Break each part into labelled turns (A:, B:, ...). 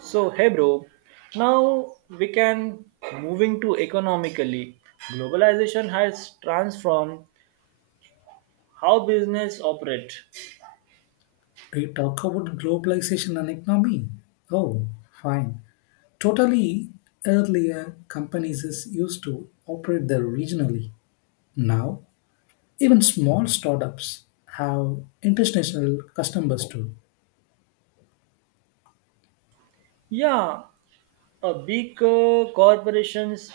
A: So, hey bro, now we can moving to economically. Globalization has transformed how business operate.
B: We talk about globalization and economy. Oh, fine. Totally earlier companies is used to operate there regionally. Now, even small startups have international customers too.
A: Yeah, a big corporations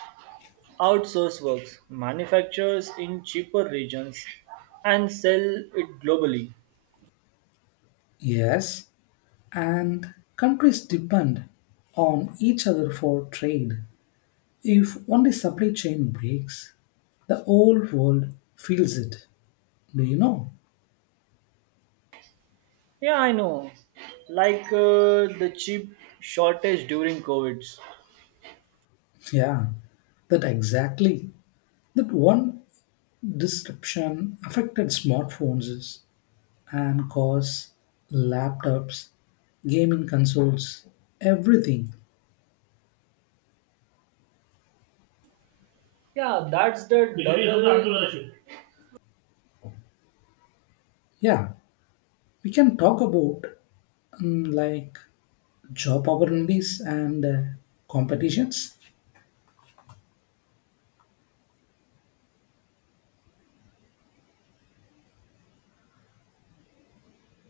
A: outsource works, manufactures in cheaper regions, and sell it globally.
B: Yes, and countries depend on each other for trade. If only supply chain breaks, the whole world feels it. Do you know?
A: Yeah, I know. Like the chip shortage during COVID.
B: Yeah, that exactly. That one disruption affected smartphones and cars, laptops, gaming consoles, everything.
A: Yeah, that's the double.
B: Yeah, we can talk about like job opportunities and competitions.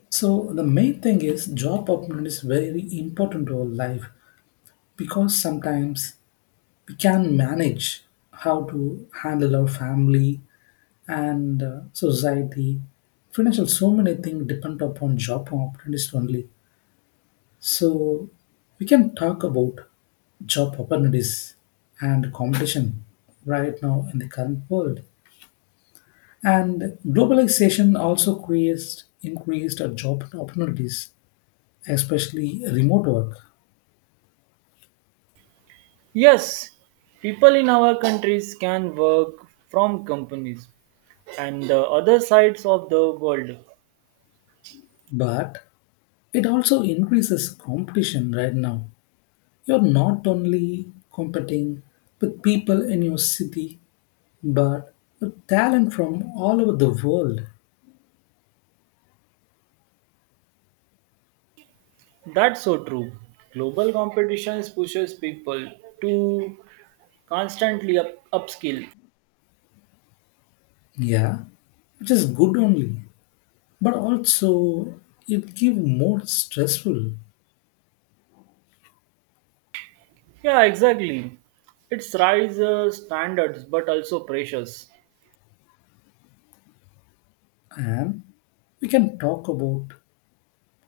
B: So the main thing is job opportunity is very important to our life, because sometimes we can manage how to handle our family and society financial, so many things depend upon job opportunities only. So we can talk about job opportunities and competition right now in the current world. And globalization also creates increased job opportunities, especially remote work,
A: Yes, people in our countries can work from companies and the other sides of the world.
B: but it also increases competition. Right now, you're not only competing with people in your city but talent from all over the world.
A: That's so true. Global competitions pushes people to constantly upskill.
B: Yeah, which is good only, but also it give more stressful.
A: Yeah, exactly. It's rise standards but also pressures.
B: And we can talk about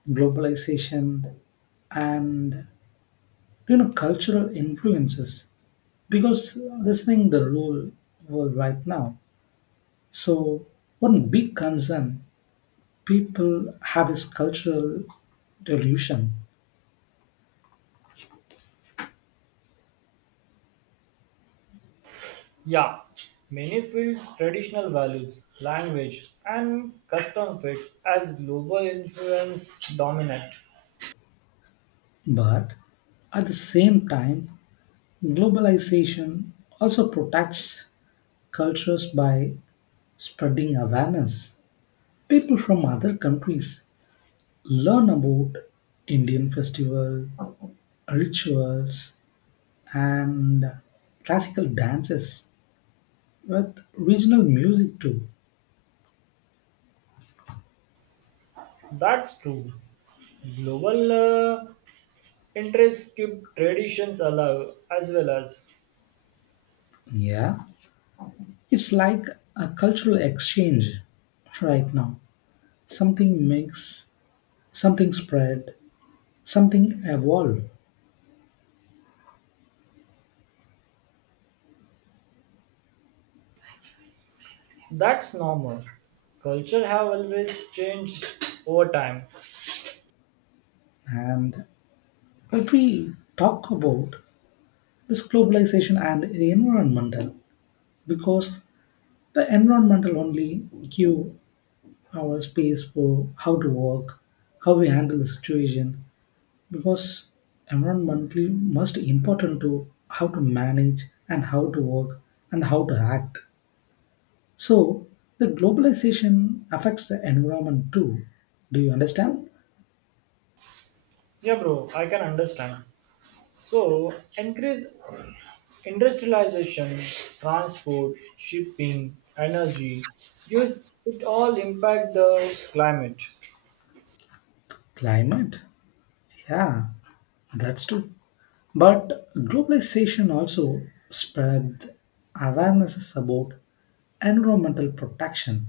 B: globalization and, you know, cultural influences, because this thing the rule world right now. So one big concern people have is cultural revolution.
A: Yeah, many fields traditional values, language, and custom fits as global influence dominate.
B: But at the same time, globalization also protects cultures by spreading awareness. People from other countries learn about Indian festivals, rituals, and classical dances with regional music too.
A: That's true. Global interests keep traditions alive as well as
B: Yeah, it's like a cultural exchange right now. Something makes, something spread, something evolve.
A: that's normal. Culture have always changed over time.
B: And if we talk about this globalization and the environmental, because the environmental only give our space for how to work, how we handle the situation, because environmentally most important to how to manage and how to work and how to act. So the globalization affects the environment too. Do you understand?
A: Yeah bro, I can understand. So increase industrialization, transport, shipping, energy use it all impact the climate.
B: Climate, yeah, that's true. But globalization also spread awarenesses about environmental protection.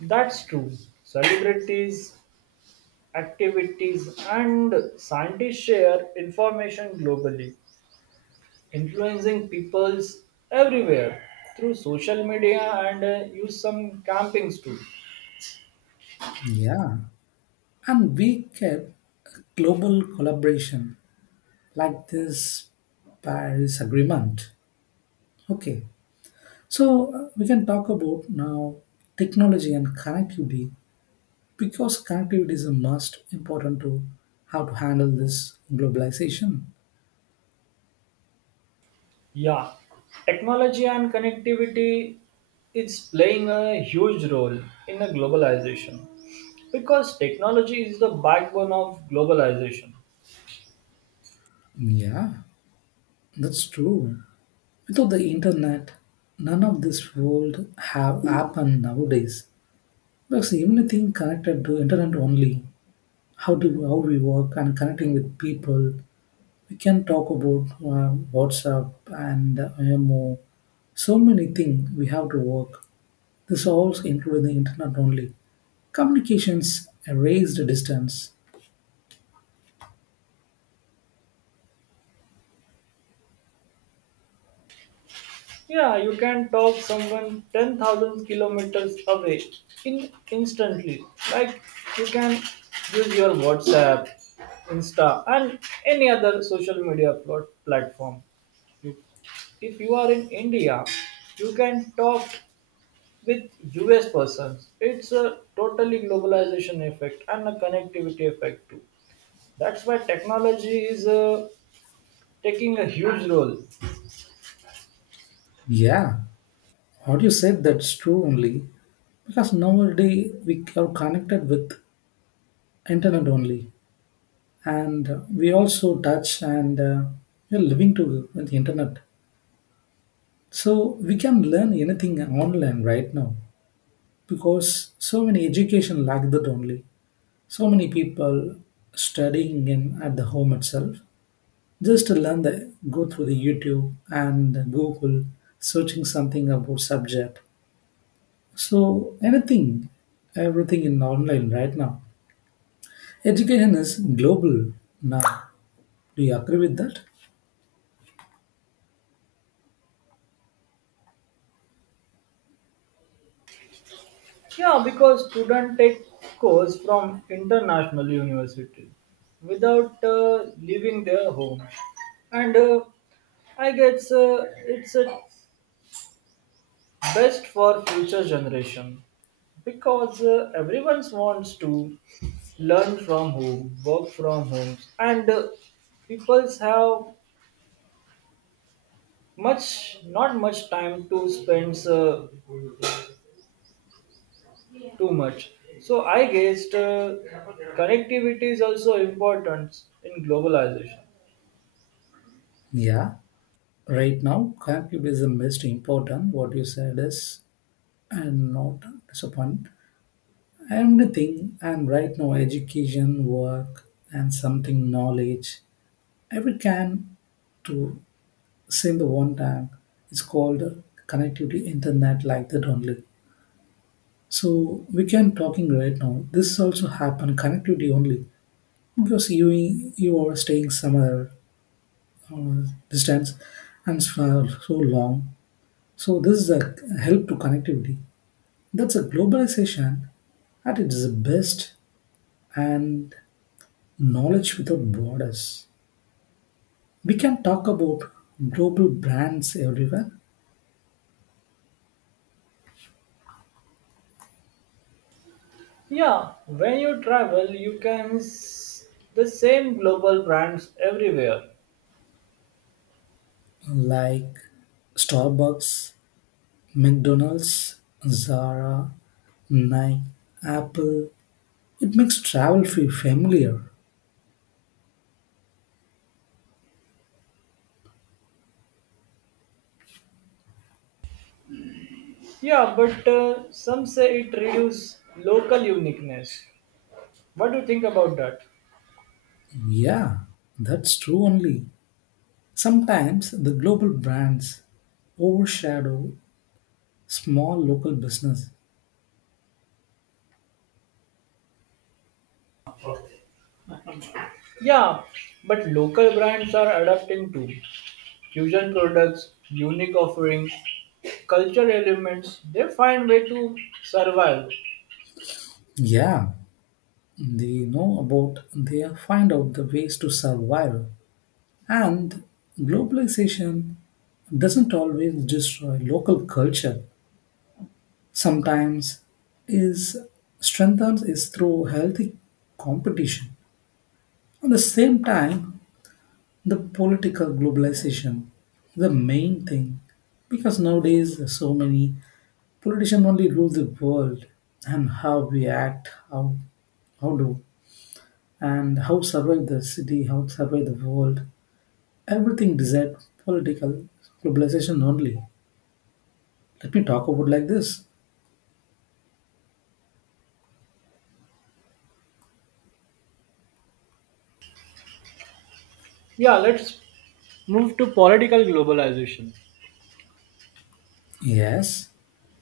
A: That's true. Celebrities, activities and scientists share information globally, influencing peoples everywhere through social media and use some campings too.
B: Yeah, and we get global collaboration like this Paris Agreement. Okay, so we can talk about now technology and connectivity, because connectivity is a must important to how to handle this globalization.
A: Yeah, technology and connectivity is playing a huge role in the globalization because technology is the backbone of globalization.
B: Yeah, that's true. Without the internet, none of this would have happened nowadays. Because everything connected to internet only. How do how we work and connecting with people. We can talk about WhatsApp and IMO. So many things we have to work. This also included the internet only. Communications erased distance.
A: Yeah, you can talk someone 10,000 kilometers away in instantly. Like you can use your WhatsApp, Insta, and any other social media platform. You- If you are in India, you can talk with US persons. It's a totally globalization effect and a connectivity effect too. That's why technology is taking a huge role.
B: Yeah, what you said that's true only. Because nowadays we are connected with internet only. And we also touch and we're living to with the internet, so we can learn anything online right now, because so many education lack that only. So many people studying in at the home itself, just to learn the go through the youtube and google, searching something about subject. So anything, everything in online right now. Education is global now. Do you agree with that?
A: Yeah, because students take course from international university without leaving their home, and I guess it's best for future generation because everyone wants to learn from home, work from home, and people have much not much time to spend too much. So I guessed connectivity is also important in globalization.
B: Yeah. Right now, computism is important. What you said is, and not disappoint. Everything and right now, education, work, and something knowledge, every can to same the one time. It's called connectivity internet like that only. So we can talking right now. This also happen connectivity only, because you are staying somewhere distance and for so long. So this is a help to connectivity. That's a globalization at its best, and knowledge without borders. We can talk about global brands everywhere
A: Yeah, when you travel, you can the same global brands everywhere.
B: like Starbucks, McDonald's, Zara, Nike, Apple. It makes travel feel familiar.
A: Yeah, but some say it reduces local uniqueness. What do you think about that?
B: Yeah, that's true only. Sometimes the global brands overshadow small local business.
A: Yeah, but local brands are adapting to fusion products, unique offerings, culture elements. They find way to survive.
B: Yeah, they know about, they find out the ways to survive. And globalization doesn't always destroy local culture. Sometimes is strengthens is through healthy competition. At the same time, the political globalization, the main thing, because nowadays there's so many politicians only rule the world, and how we act, how do and how survive the city, how survive the world. Everything desired political globalization only. Let me talk about like this.
A: Yeah, let's move to political globalization.
B: Yes,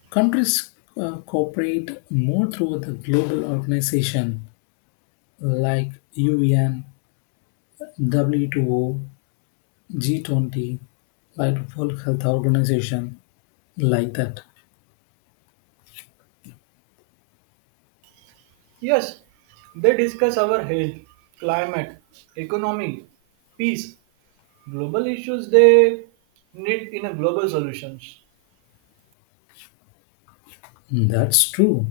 B: countries cooperate more through the global organization like UN, W2O, 20, like World Health Organization, like that.
A: Yes, they discuss our health, climate, economy, peace, global issues they need in a global solutions.
B: That's true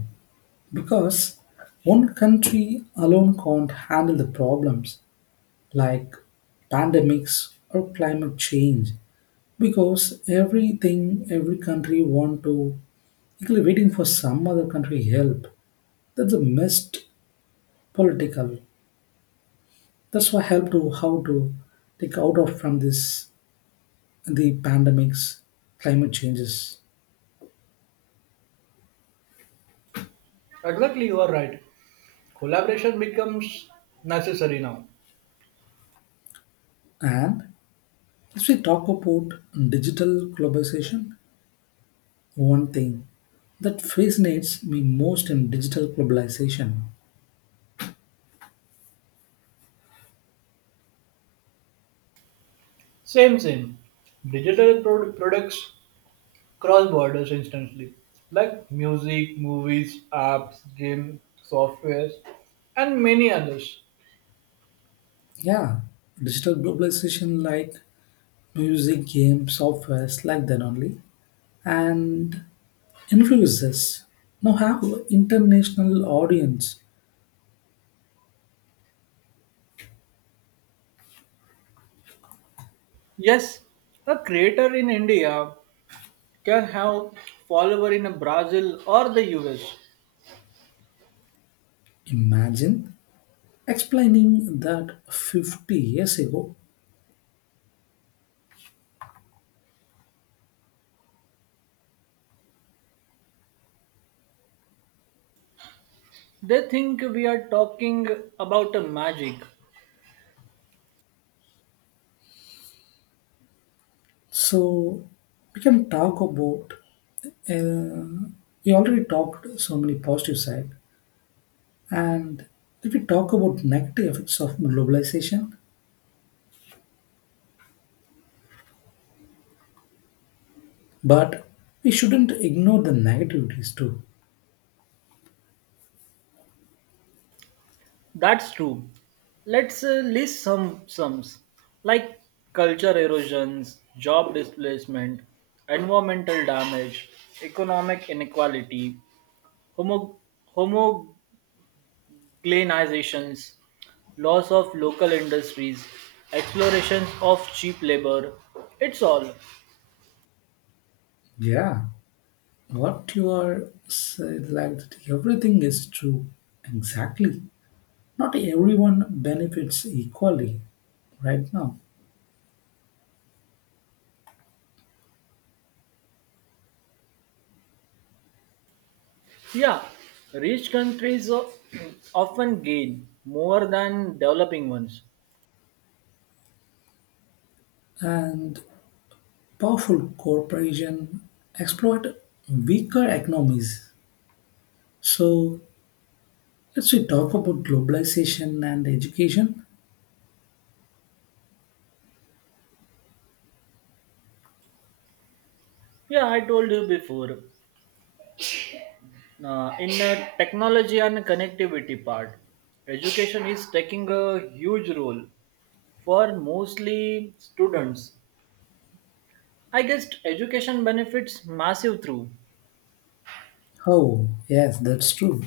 B: because one country alone can't handle the problems, like pandemics or climate change, because everything every country want to equally waiting for some other country help. That's the most political. That's why help to how to take out of from this the pandemics, climate changes.
A: Exactly, you are right. Collaboration becomes necessary now.
B: And if we talk about digital globalization, one thing that fascinates me most in digital globalization.
A: Same, same. Digital products cross borders instantly, like music, movies, apps, game, softwares, and many others.
B: Yeah, digital globalization like music, games, softwares like that only, and influences. Now have international audience.
A: Yes, a creator in India can have follower in Brazil or the US.
B: Imagine explaining that 50 years ago.
A: They think we are talking about a magic.
B: So we can talk about. Uh, we already talked so many positive side, and if we talk about negative effects of globalization, but we shouldn't ignore the negativities too.
A: That's true. Let's list some sums like culture erosions, job displacement, environmental damage, economic inequality, homo- homogenizations, loss of local industries, explorations of cheap labor. It's all.
B: Yeah. What you are said like that everything is true. Exactly. Not everyone benefits equally right now.
A: Yeah, rich countries often gain more than developing ones.
B: And powerful corporations exploit weaker economies. So let's we talk about globalization and education.
A: Yeah, I told you before. In the technology and connectivity part, education is taking a huge role for mostly students. I guess education benefits massive through.
B: Oh, yes, that's true.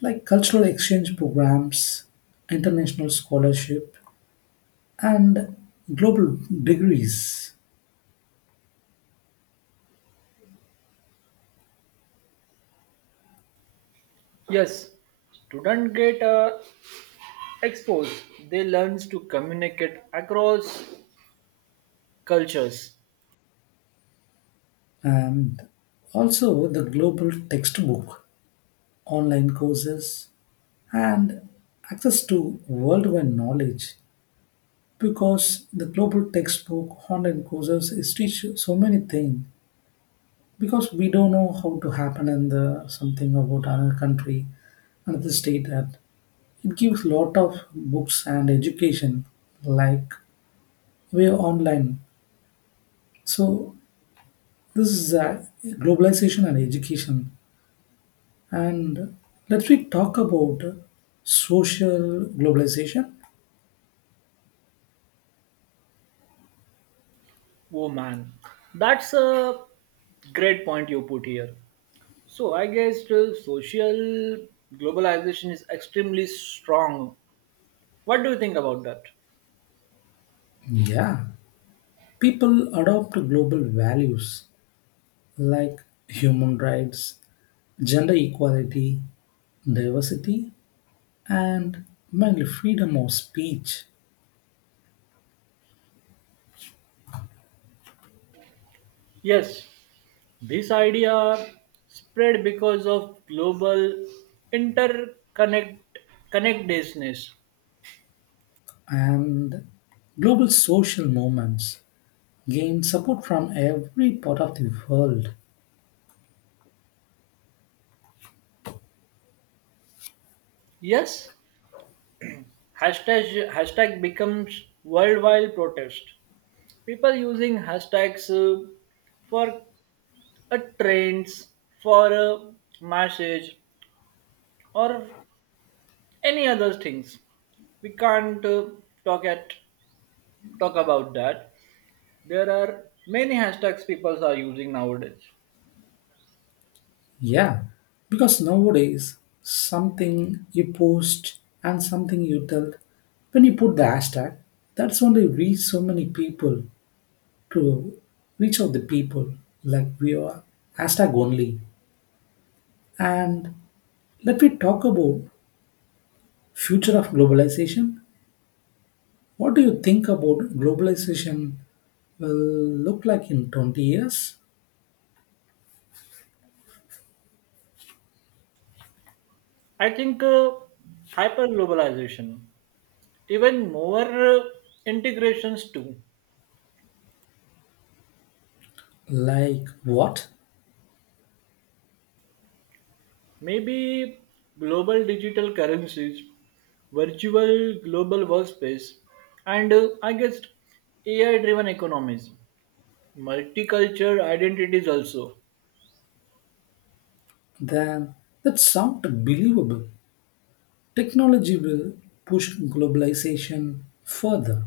B: Like cultural exchange programs, international scholarship, and global degrees.
A: Yes, students get exposed. They learns to communicate across cultures.
B: And also the global textbook, online courses, and access to worldwide knowledge. Because the global textbook, online courses is teach so many things. Because we don't know how to happen in the something about another country, another state. That it gives lot of books and education like we are online. So this is globalization and education. And let me talk about social globalization.
A: Oh man, that's a great point you put here. So I guess social globalization is extremely strong. What do you think about that?
B: Yeah, people adopt global values like human rights, gender equality, diversity, and mainly freedom of speech.
A: Yes, this idea spread because of global interconnect connectedness.
B: And global social movements gain support from every part of the world.
A: Yes, hashtag hashtag becomes worldwide protest. People using hashtags for a trends, for a message, or any other things we can't talk at talk about that. There are many hashtags people are using nowadays.
B: Yeah, because nowadays something you post and something you tell, when you put the hashtag, that's only reach so many people to reach out the people like we are hashtag only. And let me talk about future of globalization. What do you think about globalization will look like in 20 years?
A: I think hyperglobalization, even more uh, integrations too.
B: Like what?
A: Maybe global digital currencies, virtual global workspace, and I guess AI driven economies, multicultural identities also.
B: Then that sounds believable. Technology will push globalization further,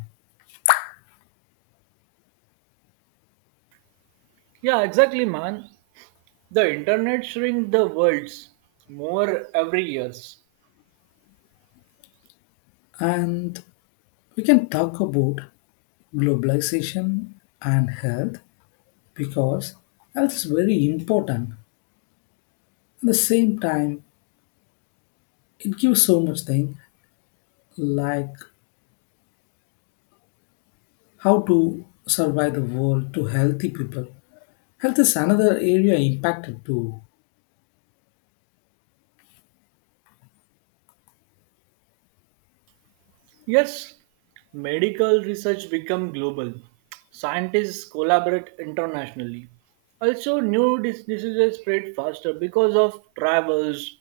A: Yeah, exactly, man. The internet shrink the worlds more every years.
B: and we can talk about globalization and health, because health is very important. At the same time, it gives so much thing like how to survive the world to healthy people. Health is another area impacted too.
A: Yes, medical research become global. Scientists collaborate internationally. Also, new diseases spread faster because of travels,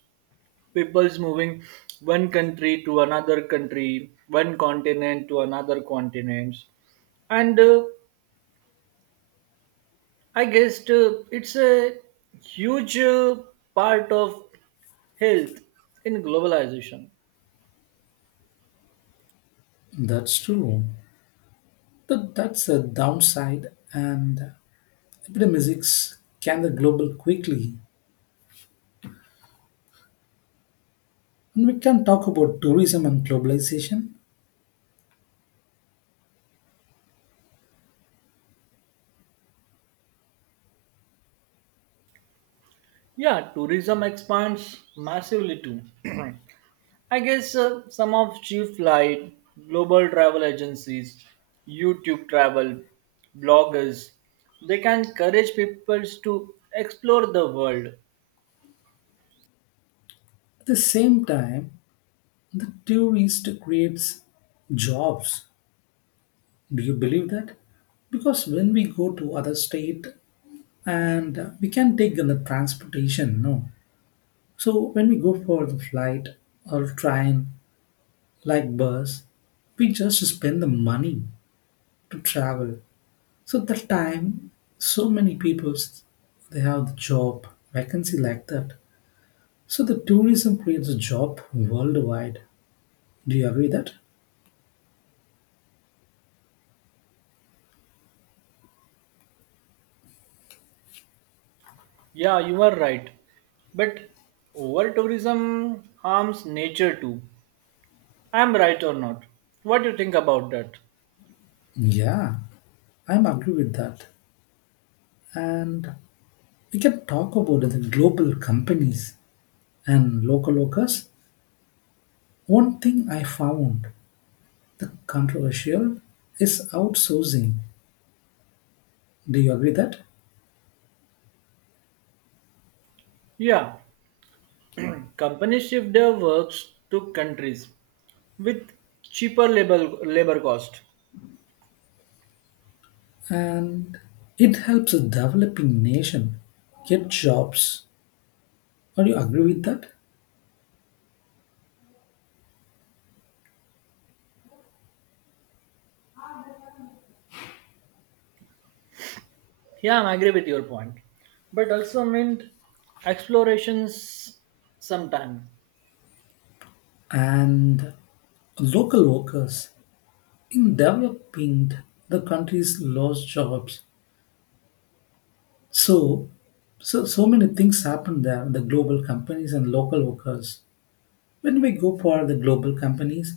A: people's moving one country to another country, one continent to another continent. And I guess it's a huge part of health in globalization.
B: That's true. That's a downside, and epidemics can the global quickly. And we can talk about tourism and globalization.
A: Yeah, tourism expands massively too. I guess some of cheap flight, global travel agencies, YouTube travel, bloggers, they can encourage people to explore the world.
B: At the same time, the tourist creates jobs. Do you believe that? Because when we go to other state and we can take the transportation, no. So when we go for the flight or train, like bus, we just spend the money to travel. So that time, so many people they have the job vacancy like that. So the tourism creates a job worldwide. Do you agree that?
A: Yeah, you are right. But over tourism harms nature too. I'm right or not? What do you think about that?
B: Yeah, I'm agree with that. And we can talk about the global companies and local workers. One thing I found the controversial is outsourcing. Do you agree that?
A: Yeah, companies shift their works to countries with cheaper labor cost.
B: And it helps a developing nation get jobs. Do you agree with that?
A: Yeah, I agree with your point. But also meant explorations sometime.
B: And local workers in developing the countries lost jobs. So so so many things happen there the global companies and local workers. When we go for the global companies,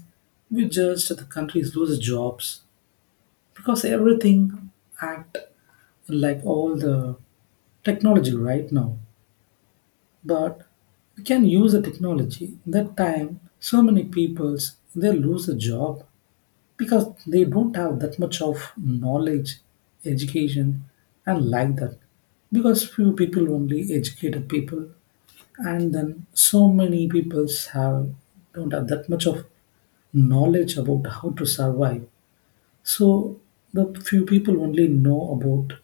B: we just the countries lose jobs, because everything act like all the technology right now. But we can use the technology that time, so many peoples they lose a job, because they don't have that much of knowledge, education, and like that. Because few people only educated people, and then so many people have don't have that much of knowledge about how to survive. So the few people only know about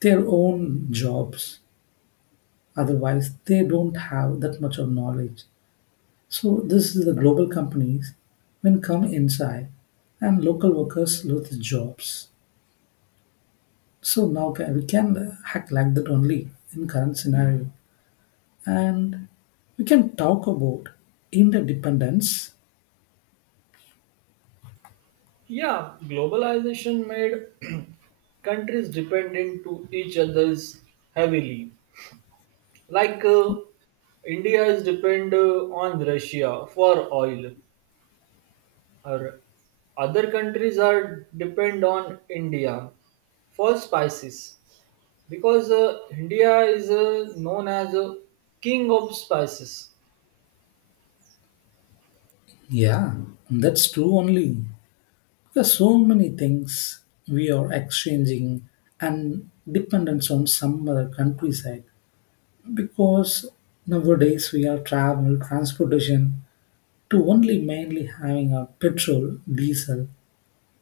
B: their own jobs. Otherwise, they don't have that much of knowledge. So this is the global companies when come inside and local workers lose jobs. So now we can act like that only in current scenario, and we can talk about interdependence.
A: Yeah, globalization made countries dependent to each other's heavily. Like India is depend on Russia for oil, or other countries are depend on India for spices because India is known as a king of spices.
B: Yeah, that's true only, because so many things we are exchanging and dependence on some other countryside. Because nowadays we are travel transportation to only mainly having a petrol diesel.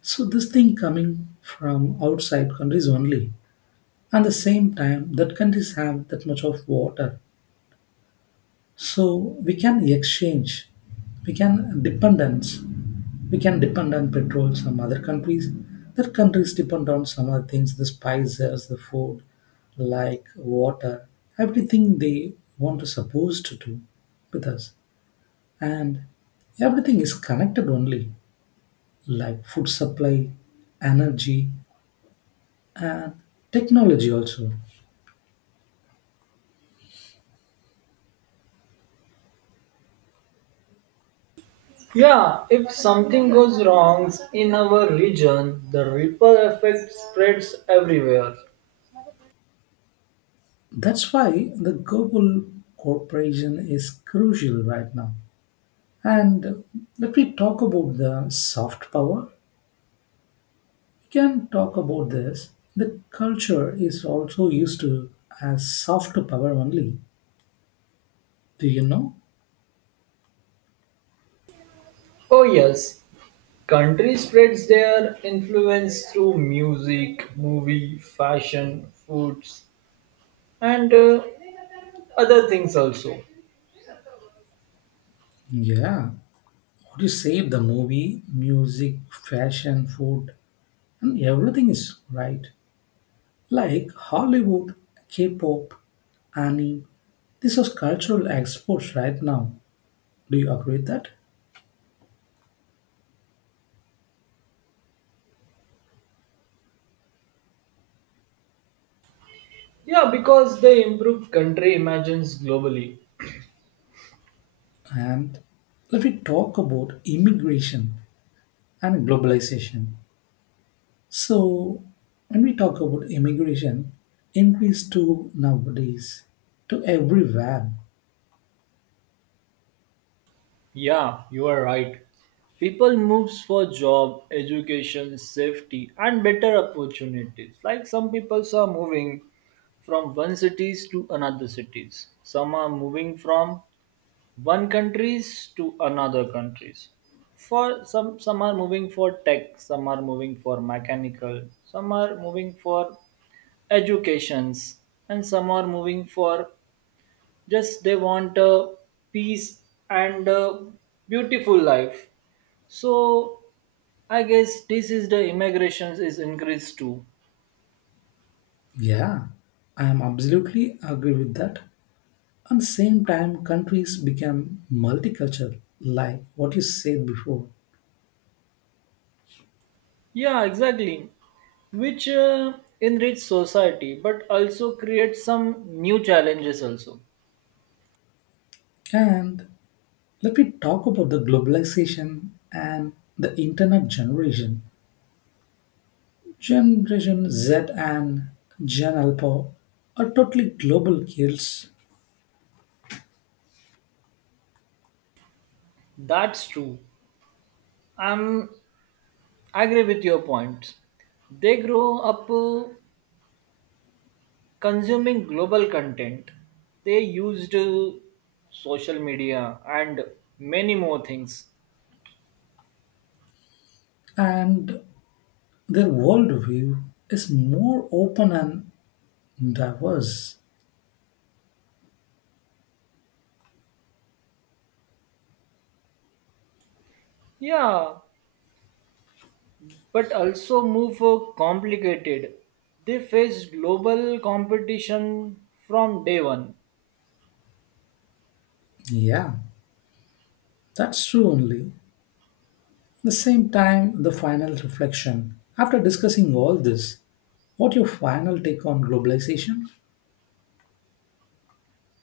B: So this thing coming from outside countries only. At the same time, that countries have that much of water, so we can exchange, we can dependence, we can depend on petrol some other countries. That countries depend on some other things, the spices, the food, like water, everything they want to supposed to do with us. And everything is connected only, like food supply, energy, technology also.
A: Yeah, if something goes wrong in our region, the ripple effect spreads everywhere.
B: That's why the global cooperation is crucial right now. And let me talk about the soft power. We can talk about this. The culture is also used to as soft power only. Do you know?
A: Oh, yes, country spreads their influence through music, movie, fashion, foods, and other things also.
B: Yeah. What you say, the movie, music, fashion, food, and everything is right. Like Hollywood, K-pop, anime. These are cultural exports right now. Do you agree with that?
A: Yeah, because the improved country imagines globally.
B: And if we talk about immigration and globalization, so when we talk about immigration, increase to nowadays to everywhere.
A: Yeah, you are right. People moves for job, education, safety, and better opportunities. Like some people are moving from one cities to another cities. Some are moving from one countries to another countries. For some are moving for tech, some are moving for mechanical, some are moving for educations, and some are moving for just they want a peace and a beautiful life. So I guess this is the immigrations is increased too.
B: Yeah, I am absolutely agree with that. And same time, countries become multicultural, like what you said before.
A: Yeah, exactly, which enrich society but also create some new challenges also.
B: And let me talk about the globalization and the internet generation. Generation Z and Gen Alpha are totally global kids,
A: That's true. i'm I agree with your point. They grow up consuming global content. They used social media and many more things.
B: and their worldview is more open and diverse.
A: Yeah, but also move complicated. They faced global competition from day one.
B: Yeah, that's true only. At the same time, the final reflection. After discussing all this, what your final take on globalization?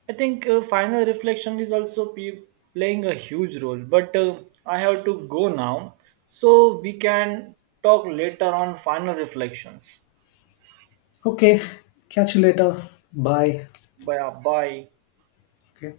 A: I think final reflection is also playing a huge role, but I have to go now, so we can talk later on final reflections.
B: Okay, catch you later. Bye.
A: Bye. Bye.
B: Okay.